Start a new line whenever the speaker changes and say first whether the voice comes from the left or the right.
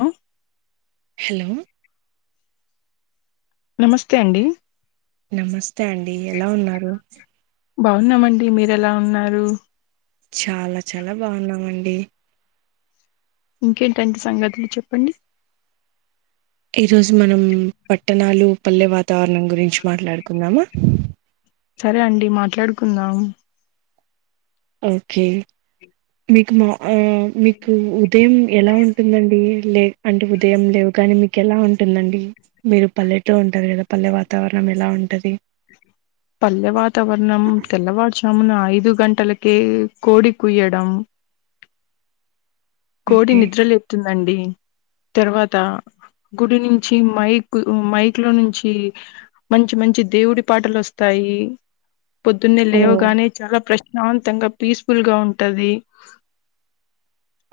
left: హ్మ్
right: హలో
left: నమస్తే అండి
right: నమస్ స్తే అండి ఎలా ఉన్నారు
left: బాగున్నామండి మీరెలా ఉన్నారు
right: చాలా చాలా బాగున్నామండి
left: ఇంకేంటంటి సంగతులు చెప్పండి
right: ఈరోజు మనం పట్టణాలు పల్లె వాతావరణం గురించి మాట్లాడుకుందామ
left: సరే అండి మాట్లాడుకుందాం
right: ఓకే మీకు మా ఆ మీకు ఉదయం ఎలా ఉంటుందండి లే అంటే ఉదయం లేవ్ కానే మీకు ఎలా ఉంటుందండి. మీరు పల్లెట్లో ఉంటార్ కదా పల్లె వాతావరణం ఎలా ఉంటది.
left: పల్లె వాతవరణం తెల్లవారు జామున ఐదు గంటల కే కోడి కుయ్యడంం కోడి
right: ఓకే
left: నిద్రలేపుతుంది అండి తర్వాత గుడి నుంచి మైక్ మైక్ లో నుంచి మంచి మంచి దేవుడి పాటలు వస్తాయి పొద్దున్నే
right: ఓ
left: లేవుగానే చాలా ప్రశ్న శాంతంగా పీస్ఫుల్ గా ఉంటది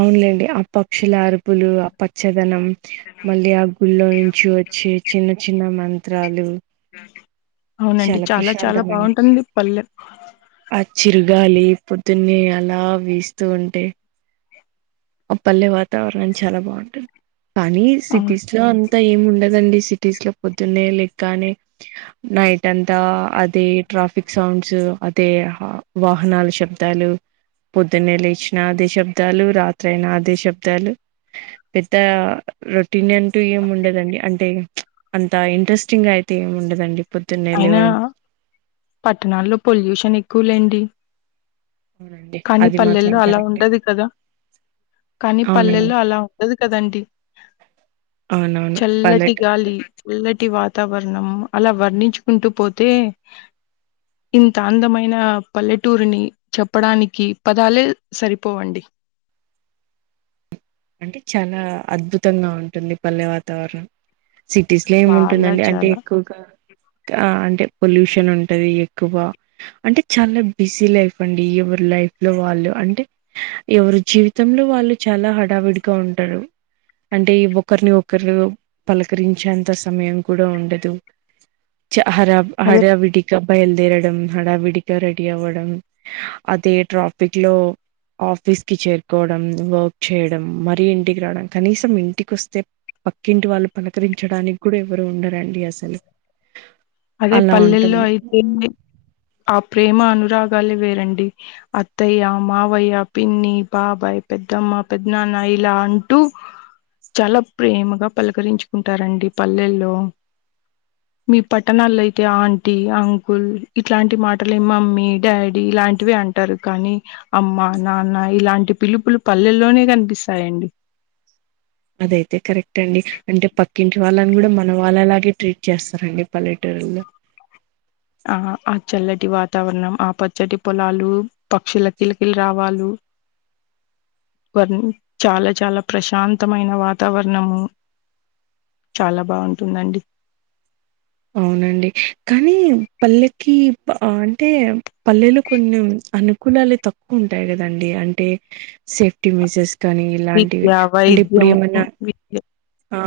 right: అవునులేండి ఆ పక్షుల అరుపులు ఆ పచ్చదనం మళ్ళీ ఆ గుల్లో నుంచి వచ్చి చిన్న చిన్న మం త్రాలు
left: అవునండి చాలా చాలా
right: ప్రశాంతమైన
left: బాగుంటుంది పల్లె
right: చిరూగాలి పొద్దున్నే అలా వీస్తూ ఉంటే ఆ పల్లె వాతావరణం చాలా బాగుంటుంది కానీ
left: అవును
right: సిటీస్ లో అంతా ఏమి ఉండదండి. సిటీస్ లో పొద్దునే లేగానే నైట్ అంతా అదే ట్రాఫిక్ సౌండ్స్ అదే వాహనాల శబ్దాలు పొద్దున్నే లేచిన అదే శబ్దాలు రాత్రి ఆది శబ్దాలు పెద్ద రో రొటీన్ అంటూ ఏం ఉండదండి అంటే చ్చ అంత ఇంట్రస్టింగ్ గా అయితే ఏం ఉండదండి పొద్దున్నే
left: అయినా
right: లేవడం
left: పట్టణాల్లో పొల్యూషన్ ఎక్కువలేండి
right: అవునండి
left: కానీ
right: అది మాత్రం
left: పల్లెల్లో అలా
right: కరెక్టే
left: ఉండదు కదా కానీ
right: అవునండి
left: పల్లెల్లో అలా ఉండదు కదండి
right: అవునవును పల్లె
left: చల్లటి గాలి చల్లటి వాతావరణం అలా వర్ణించుకుంటూ పోతే ఇంత అందమైన ఆ పల్లెటూరిని చె ప్పడానికి పదాలే సరిపోవండి
right: అంటే చాలా అద్భుతంగా ఉంటుంది. పల్లె వాతావరణం. సిటీస్ లో ఏము
left: చాలా
right: ఉంటుందండి అంటే
left: చాలా.
right: ఎక్కువగా అంటే పొల్యూషన్ ఉంటది ఎక్కువ అంటే చాలా బిజీ లైఫ్ అండి ఎవరి లైఫ్ లో వాళ్ళు అంటే ఎవరి జీవితంలో వాళ్ళు చాలా హ విడిగా ఉంటరూ అంటే ఒకరిని ఒకరు పలకరించేంత సమయం కూడా ఉండదు హరా
left: అదే
right: హర విడిగ బయలుదేరడం హడా విడిగా రెడీ అవ్వడం. అదే ట్రాఫిక్ లో ఆఫీస్ కి చేరుకోవడం. వర్క్ చేయడం మరీ ఇంటికి రావడం కనీసం ఇంటికి వస్తే పక్కింటి వాళ్ళు పనకరించడానికి కూడా ఎవరు ఉండరండి అసలు
left: అదే
right: అలా
left: పల్లెల్లో
right: ఉంటుంది
left: అయితే అప్ ప్రేమ అనురాగాలే వేరండి అత్తయ్య మావయ్య పిన్ని బాబాయ్ పెద్దమ్మ పెద్ద నాన్న ఇలా అంటూ చాలా ప్రేమగా పలకరించుకుంటారండి పల్లెల్లో మీ పట్టణాల్లో అయితే ఆంటీ అంకుల్ ఇట్లాంటి మాటలే మమ్మీ డాడీ ఇలాంటివి అంటారు కానీ అమ్మా నాన్న ఇలాంటి పిలుపులు పల్లెల్లోనే కనిపిస్తాయండి.
right: అదైతే కరెక్ట్ అండి అంటే పక్కింటి వాళ్ళని కూడా మన వాళ్ళలాగే ట్రీట్ చేస్తారంండి పల్లెటూరులో
left: ఆ ఆ చల్లటి వాతావరణం ఆ పచ్చటి పొలాలు పక్షుల కిలకిలు రావాలు వర్ చాలా చాలా ప్రశాంతమైన వాతావరణము చాలా బాగుంటుందండి.
right: అవునండి కానీ పల్లెకి అంటే పల్లెలో కొన్ని అనుకూలలు తక్కువ ఉంటాయి కదండి అంటే సేఫ్టీ మెజెర్స్
left: విద్యా వైద్యం విద్య
right: ఆ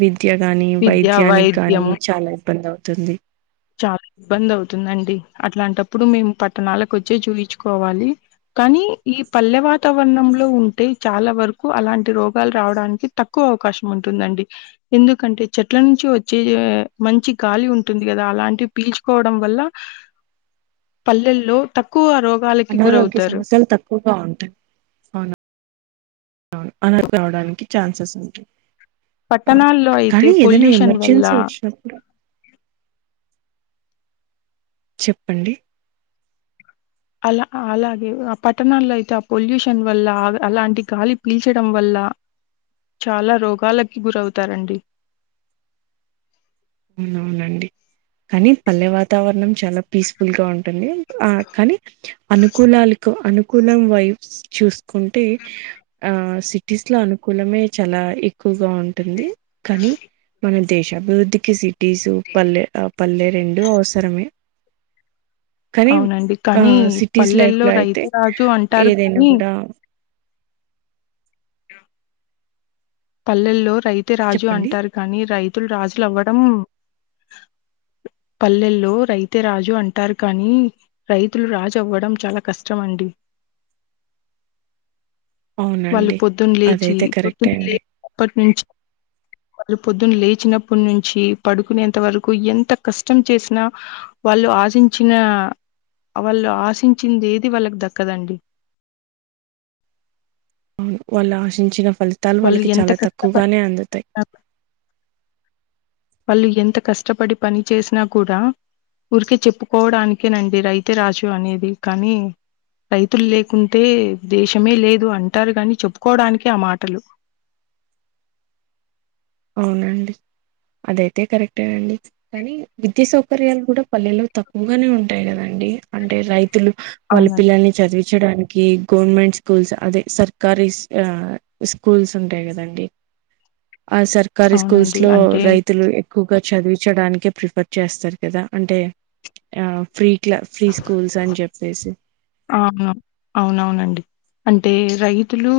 right: విద్ విద్య గాని
left: విద్య
right: వైద్యానికి గానీ
left: వైద్యము
right: చాలా ఇబ్బంది అవుతుంది.
left: చాలా ఇబ్బంది అవుతుందండి. అట్లాంటప్పుడు మేము పట్టణాలకొచ్చే చూయించుకోవాలి. కానీ ఈ పల్లె వాతావరణంలో ఉంటే చాలా వరకు అలాంటి రోగాలు రావడానికి తక్కువ అవకాశం ఉంటుందండి. ఎందుకంటే చెట్ల నుంచి వచ్చే మంచి గాలి ఉంటుంది. గదా అలాంటివి పీల్చుకోవడం వల్ల పల్లెల్లో తక్కువ రో
right: అనారోగ్య సమస్యలు తక్కువగా ఉంటాయి. అవున? అనాధ ఆవడానికి ఛాన్సెస్ ఉంటాయి ఆ
left: పట్టణాల్లో అయితే
right: కానీ ఏదైనా
left: పొల్యూషన్ వల్ల
right: ఎమర్జెన్సీ వచ్చినప్పుడు చెప్పండి
left: అలా అలాగే ఆ పట్టణాల్లో అయితే ఆ పొల్యూషన్ వల్ల, అలాంటి గాలి పీల్చడం వల్ల చాలా రోగాలకి గురవుతారండి.
right: అవునవునండి కానీ పల్లె వాతావరణం చాలా పీస్ఫుల్ గా ఉంటుంది. ఆ కానీ అనుకూలాలకు అనుకూలం వై చూస్ కుంటే ఆ సిటీస్ లో అనుకూలమే చాలా ఎక్ ఇగా ఉంటుంది కానీ మన దేశాభివృద్ధి [unintelligible] టిజు పల్లె ఆ పల్లె రెండు అవసరమే కానీ
left: అవునండి
right: ఆ
left: కానీ
right: సిటీస్
left: పల్లెల్లో
right: లైఫ్లో అయితే
left: రైతు రాజు అంటారు
right: ఏదైనా
left: కానీ
right: కూడా
left: పల్లెలోర్ రైతే రాజు
right: చెప్పండి
left: అంటారు కానీ రై తూల్ రాజులు అవ్వడం. పల్లెల్లో రైతే రాజు అంటారు కానీ, రైతులు రాజు అవ్వడం చాలా కష్టం అండి. వాళ్ళు
right: అవునండి.
left: పొద్దున్న లేచి,
right: అదైతే కరెక్టే
left: పొద్దున్న లే
right: అండి.
left: [unintelligible] నుంచి వాళ్ళు పొద్దున్న లేచినప్పటి నుంచి పడుకునేంత వరకు ఎంత కష్టం చేసినా, వాళ్ళు ఆశించిన వాళ్ళు ఆశించింది ఏది వాళ్ళకు దక్కదండి.
right: అవును వాళ్ళు ఆశించిన ఫలితాలు
left: వాళ్ళు
right: వాళ్ళకి
left: ఎంత
right: చాలా
left: కష్టపడి
right: తక్కువగానే అందుతాయి.
left: వాళ్ళు ఎంత కష్టపడి పని చేసినా కూడా, ఊరికే చెప్పుకోవడానికేనండి రైతే రాజు అనేది కానీ రైతులు లేకుంటే దేశమే లేదు అంటారు, కాని చెప్పుకోవడానికే ఆ మాటలు.
right: అవునండి, అదయితే కరెక్టే అండి. కానీ విద్యా సౌకర్యాలు కూడా పల్లెలో తక్కువగానే ఉంటాయి కదండి, అంటే రైతులు వాళ్ళ
left: అవునండి
right: పిల్లని చదివి చేడానికి గవర్నమెంట్ స్కూల్స్, అదే సర్కారిస్ ఆ స్కూల్స్ ఉంటాయి కదండి. ఆ సర్కారి స్కూల్స్
left: అవునండి
right: లో
left: అంటే
right: రైతులు ఎ ఎక్కుగా చదివించడానికే ప్రిఫర్ చేస్తారు కదా అంటే ఆ ఫ్రీ క్లా ఫ్రీ స్కూల్స్ అని చెప్పేసి.
left: అవును అవునవునండి, అంటే రైతులు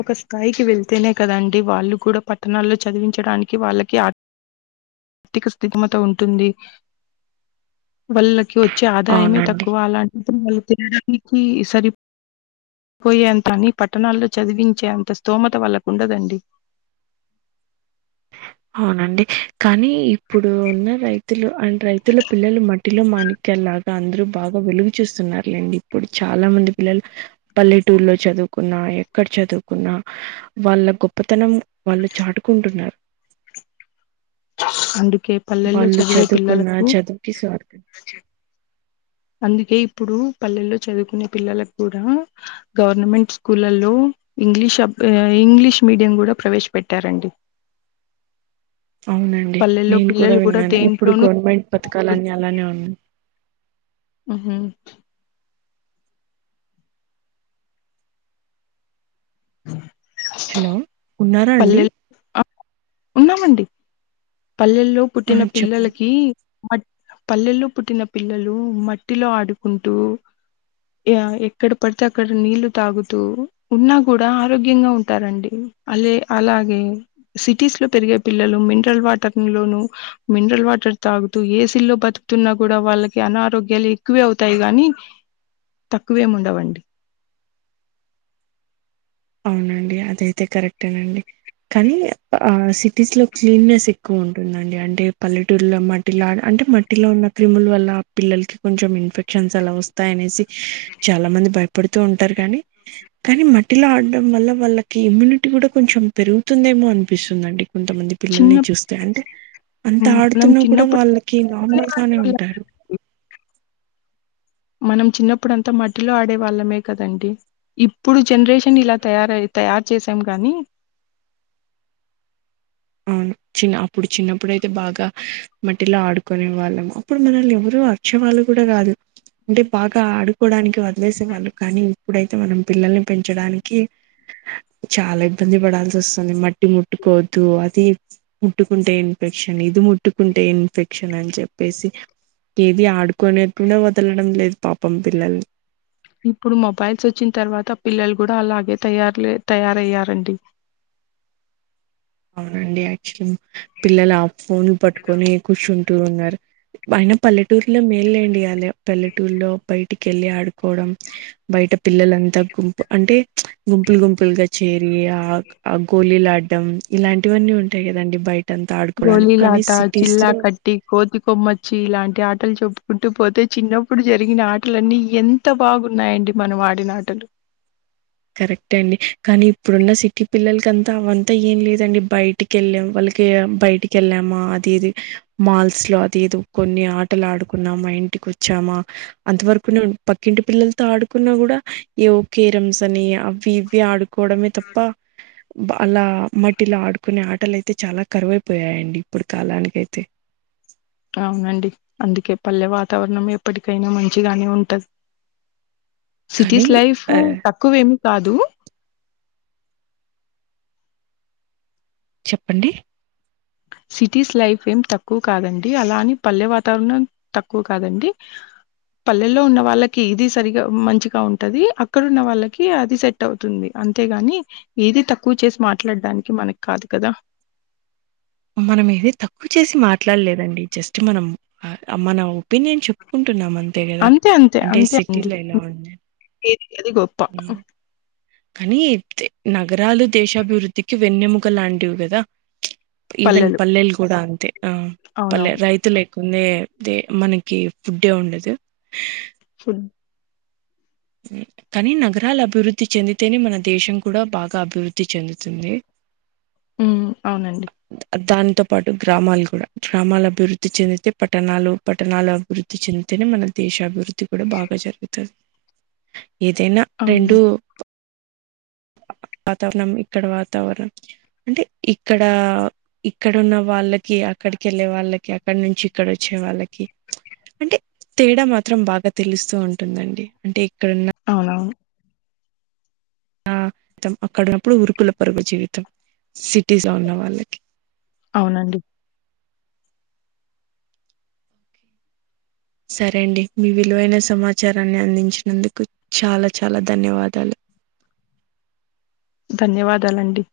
left: ఒక స్థాయికి వెళ్తేనే కదాండి వాళ్ళు కూడా పట్టణాల్లో చదివించడానికి వాళ్ళకి ఆర్థిక స్థిగమత ఉంటుంది. వాళ్ళకి వ చ ఆదాయమే
right: అవునండి
left: తక్కువ అలాంటిది మళ్ళీ నీకి సరిపోపోయేంత అని పట్టణాల్లో చదివించేంత స్తోమత వాళ్ళకుండదండి
right: అవునండి కానీ ఇప్పుడు ఉన్న రైతులు అండ్ రైతుల పిల్లలు మట్ మట్టిలో మాణిక్యలాగా అందరూ బాగా వెలుగు చూస్తున్నారు లేండి ఇప్పుడు చాలా మంది పిల్లలు పల్లెటూర్లో చదువుకున్నా ఎక్కడ చదువుకున్నా వాళ్ళ గొప్పతనం వాళ్ళు చాటుకుంటున్నారు
left: అందుకే పల్లెల్లో
right: వాళ్ళు
left: చదివే
right: చదువుకున్న
left: పిల్లలకు
right: చదువుకి స్వార్థం
left: అందుకే ఇప్పుడు పల్లెల్లో చదువుకునే పిల్లలకు కూడా గవర్నమెంట్ స్కూళ్లలో ఇంగ్లీష్ ఇంగ్లీష్ మీడియం కూడా ప్రవేశపెట్టారండి
right: అవునండి
left: పల్లెల్లో
right: నేను కూడా
left: పిల్లలు
right: విన్నాను ఇప్పుడు
left: దేంట్లోనూ
right: గవర్నమెంట్ పథకాలాన్ని అలానే ఉన్నా
left: ఉ హు
right: హలో ఉన్నారా అండి
left: పల్లెలు అహ్ ఉన్నామండి పల్లెల్లో
right: ఆ
left: పుట్టిన
right: చెప్పండి
left: పిల్లలకీ మట్ పల్లెల్లో పుట్టిన పిల్లలు మట్టిలో ఆడుకుంటూ ఏ ఎక్కడ పడితే అక్కడ నీళ్లు తాగుతూ ఉన్నా కూడా ఆరోగ్యంగా ఉంటారండి అలే అలాగే సిటీస్ లో పెరిగే పిల్లలు మినరల్ వాట [unintelligible] లోను మినరల్ వాటర్ తాగుతూ ఏసిల్లో బతుకుతున్నా కూడా వాళ్ళకి అనారోగ్యాలు ఎక్కువే అవుతాయి గాని తక్కువేం ఉండవండి.
right: అవునండి అదయితే కరెక్టేనండి కానీ ఆ సిటీస్ లో క్లీనెస్ ఎక్కువ ఉంటుందండి అంటే పల్లెటూరులో మట్టిలో అంటే మట్టిలో ఉన్న క్రిముల వల్ల పిల్లలకి కొంచెం ఇన్ఫెక్షన్స్ అలా వస్తాయ అనేసి చాలా మంది భయపడుతూ ఉంటారు కానీ కానీ మట్టిలో ఆడ్ డం వల్ల వాళ్ళకి ఇమ్యూనిటీ కూడా కొంచెం పెరుగుతుందేమో అనిపిస్తుందండి. కొంతమంది
left: చిన్న
right: పిల్లల్ని చూస్తే అంటే అంత
left: మ్, మనం
right: ఆడుతున్నా కూడా
left: చిన్నప్పుడు
right: వాళ్ళకి
left: మట్టిలోనే
right: నార్మల్గానే
left: ఆడేవాళ్ళం.
right: ఉంటారు
left: మనం చిన్నప్పుడు అంతా మట్టిలో ఆడే వాళ్ళమే కదండి ఇప్పుడు జనరేషన్ ఇలా తయార తయారు చేసాం గాని
right: అవును చిన్న అప్పుడు చిన్నప్పుడుయితే బాగా మట్టిలో ఆడుకునే వాళ్ళము అప్పుడు మనల్ని ఎవరు వర్చవాళ్ళు కూడా కాదు అంటే బాగా ఆడుకోవడానికి వ లేసే వాళ్ళు కానీ ఇప్పుడైతే మనం పిల్లల్ని పెంచడానికి చాలా ఇబ్బంది పడాల్సి వస్తుంది మట్టి ముట్టుకోవద్దు ఇది ముట్టుకుంటే ఇన్ఫెక్షన్ ఇది ముట్టుకుంటే ఇన్ఫెక్షన్ అని చెప్పేసి ఏది ఆడుకునే కూడా వదలడం లేదు పాపం పిల్లల్ని
left: ఇప్పుడు మొబైల్స్ వచ్చిన తర్వాత పిల్లలు కూడా అలాగే తయారు తయారయ్యారండి
right: అవునండి యాక్చులీ పిల్లలు ఆ ఫోన్నీ పట్టుకొని కుషూ టు ఉన్నారు ఆయన పల్లెటూర్లో మేలు లేండి పల్లెటూర్లో బయటికి ఏళ్ళి ఆడుకోవడం బయట పిల్లలంతా గుంపు అంటే గుంపులు గుంపులుగా చె రీ ఆ గోలీ లాడ్ డం ఇలాంటివన్నీ ఉంటాయి కదండి బయి
left: గోలీలాట చిల్లా కట్టి కోతి కొమ్మచ్చి ఇలాంటి ఆట్ టలు చెప్పుకుంటూ పోతే చిన్నప్పుడు జరిగిన ఆటలన్నీ ఎంత బాగున్నాయండి మనం ఆడిన ఆటలు
right: కరెక్ట్ అండి కానీ ఇప్పుడున్న సిటీ పిల్లలకంతా అవంతా ఏం లేదండి బయటికి వెళ్ళాం వాళ్ళకి బయటికి ఏళ్ళామా అది ఏది మాల్స్ లో అది ఏదో కొన్ని ఆటలు ఆడుకున్నామా ఇంటికి వచ్చామా అంతవరకునే పక్కింటి పిల్లలతో ఆడుకున్నా కూడా ఏవో కేరమ్స్ సని అవి ఇవ్ వి ఆడుకోవడమే తప్ప అలా మట్టిలో ఆడుకునే ఆటలు అయితే చాలా కరువైపోయాయండి ఇప్పుడు కాలానికి అయితే
left: అవునండి అందుకే పల్లె వాతావరణం ఎప్పటికైనా మంచిగానే ఉంటది
right: కానీ
left: సిటీస్ లైఫ్
right: ఆ
left: తక్కువేమీ కాదు
right: చెప్పండి
left: సిటీస్ లైఫ్ ఏం తక్కువ కాదండి అలాని పల్లె వాతావరణం తక్కువ కాదండి పల్లెల్లో ఉన్న వాళ్ళకి ఏది సరిగా మంచిగా ఉంటది అక్కడ ఉన్న వాళ్ళకి అది సెట్ అవుతుంది అంతేగాని ఏది తక్కువ చేసి మాట్లాడడానికి మనకు కాదు కదా
right: మనం ఏది తక్కువ చేసి మాట్లాడలేదండి జస్ట్ మనం మన ఒపీనియన్ చెప్పుకుంటున్నామ
left: అంతే అంతే అంతే
right: ఉంది
left: అ అది గొప్ప
right: ఉమ్. కానీ నగరాలు దేశాభివృద్ధికి వెన్నెముక లాంటివి కదా ఈవెన్ పల్లెలు కూడా అ ఆ పల్లె
left: అవునవును
right: రైతుల ందేే మనకి ఫుడ్డే ఉండదు
left: అ
right: కానీ నగరాలు అభివృద్ధి చెందితేనే మన దేశం కూడా బాగా అభివృద్ధి చెందుతుంది
left: ఉ అవునండి
right: తో పాటు గ్రామాలు కూడా గ్రామాల అభివృద్ధి చెందితే పట్టణాలు పట్టణాల అభివృద్ధి చెందితేనే మన దేశ అభివృద్ధి ది కూడా బాగా జరుగుతుంది ఏదైనా
left: అవును
right: రెండు వాతావరణం ఇక్కడ వాతావరణం అంటే ఇక్కడ ఇక్కడన్న వాళ్ళకి అక్కడికి వెళ్ళే వాళ్ళకి అక్కడ నుంచి ఇక్కడ వచ్చే వాళ్ళకి అంటే తేడా మాత్రం బాగా తెలుస్తూ ఉంటుందండి అంటే ఇక్కడ
left: అవునవును
right: తం అక్కడనప్పుడు ఉరుకుల పరుగు జీవితం సిటీస్ ఉన్న వాళ్ళకి
left: అవునండి
right: సరే అండి మీ విలువైన సమాచారాన్ని అందించినందుకు చాలా చాలా ధన్యవాదాలు
left: ధన్యవాదాలండి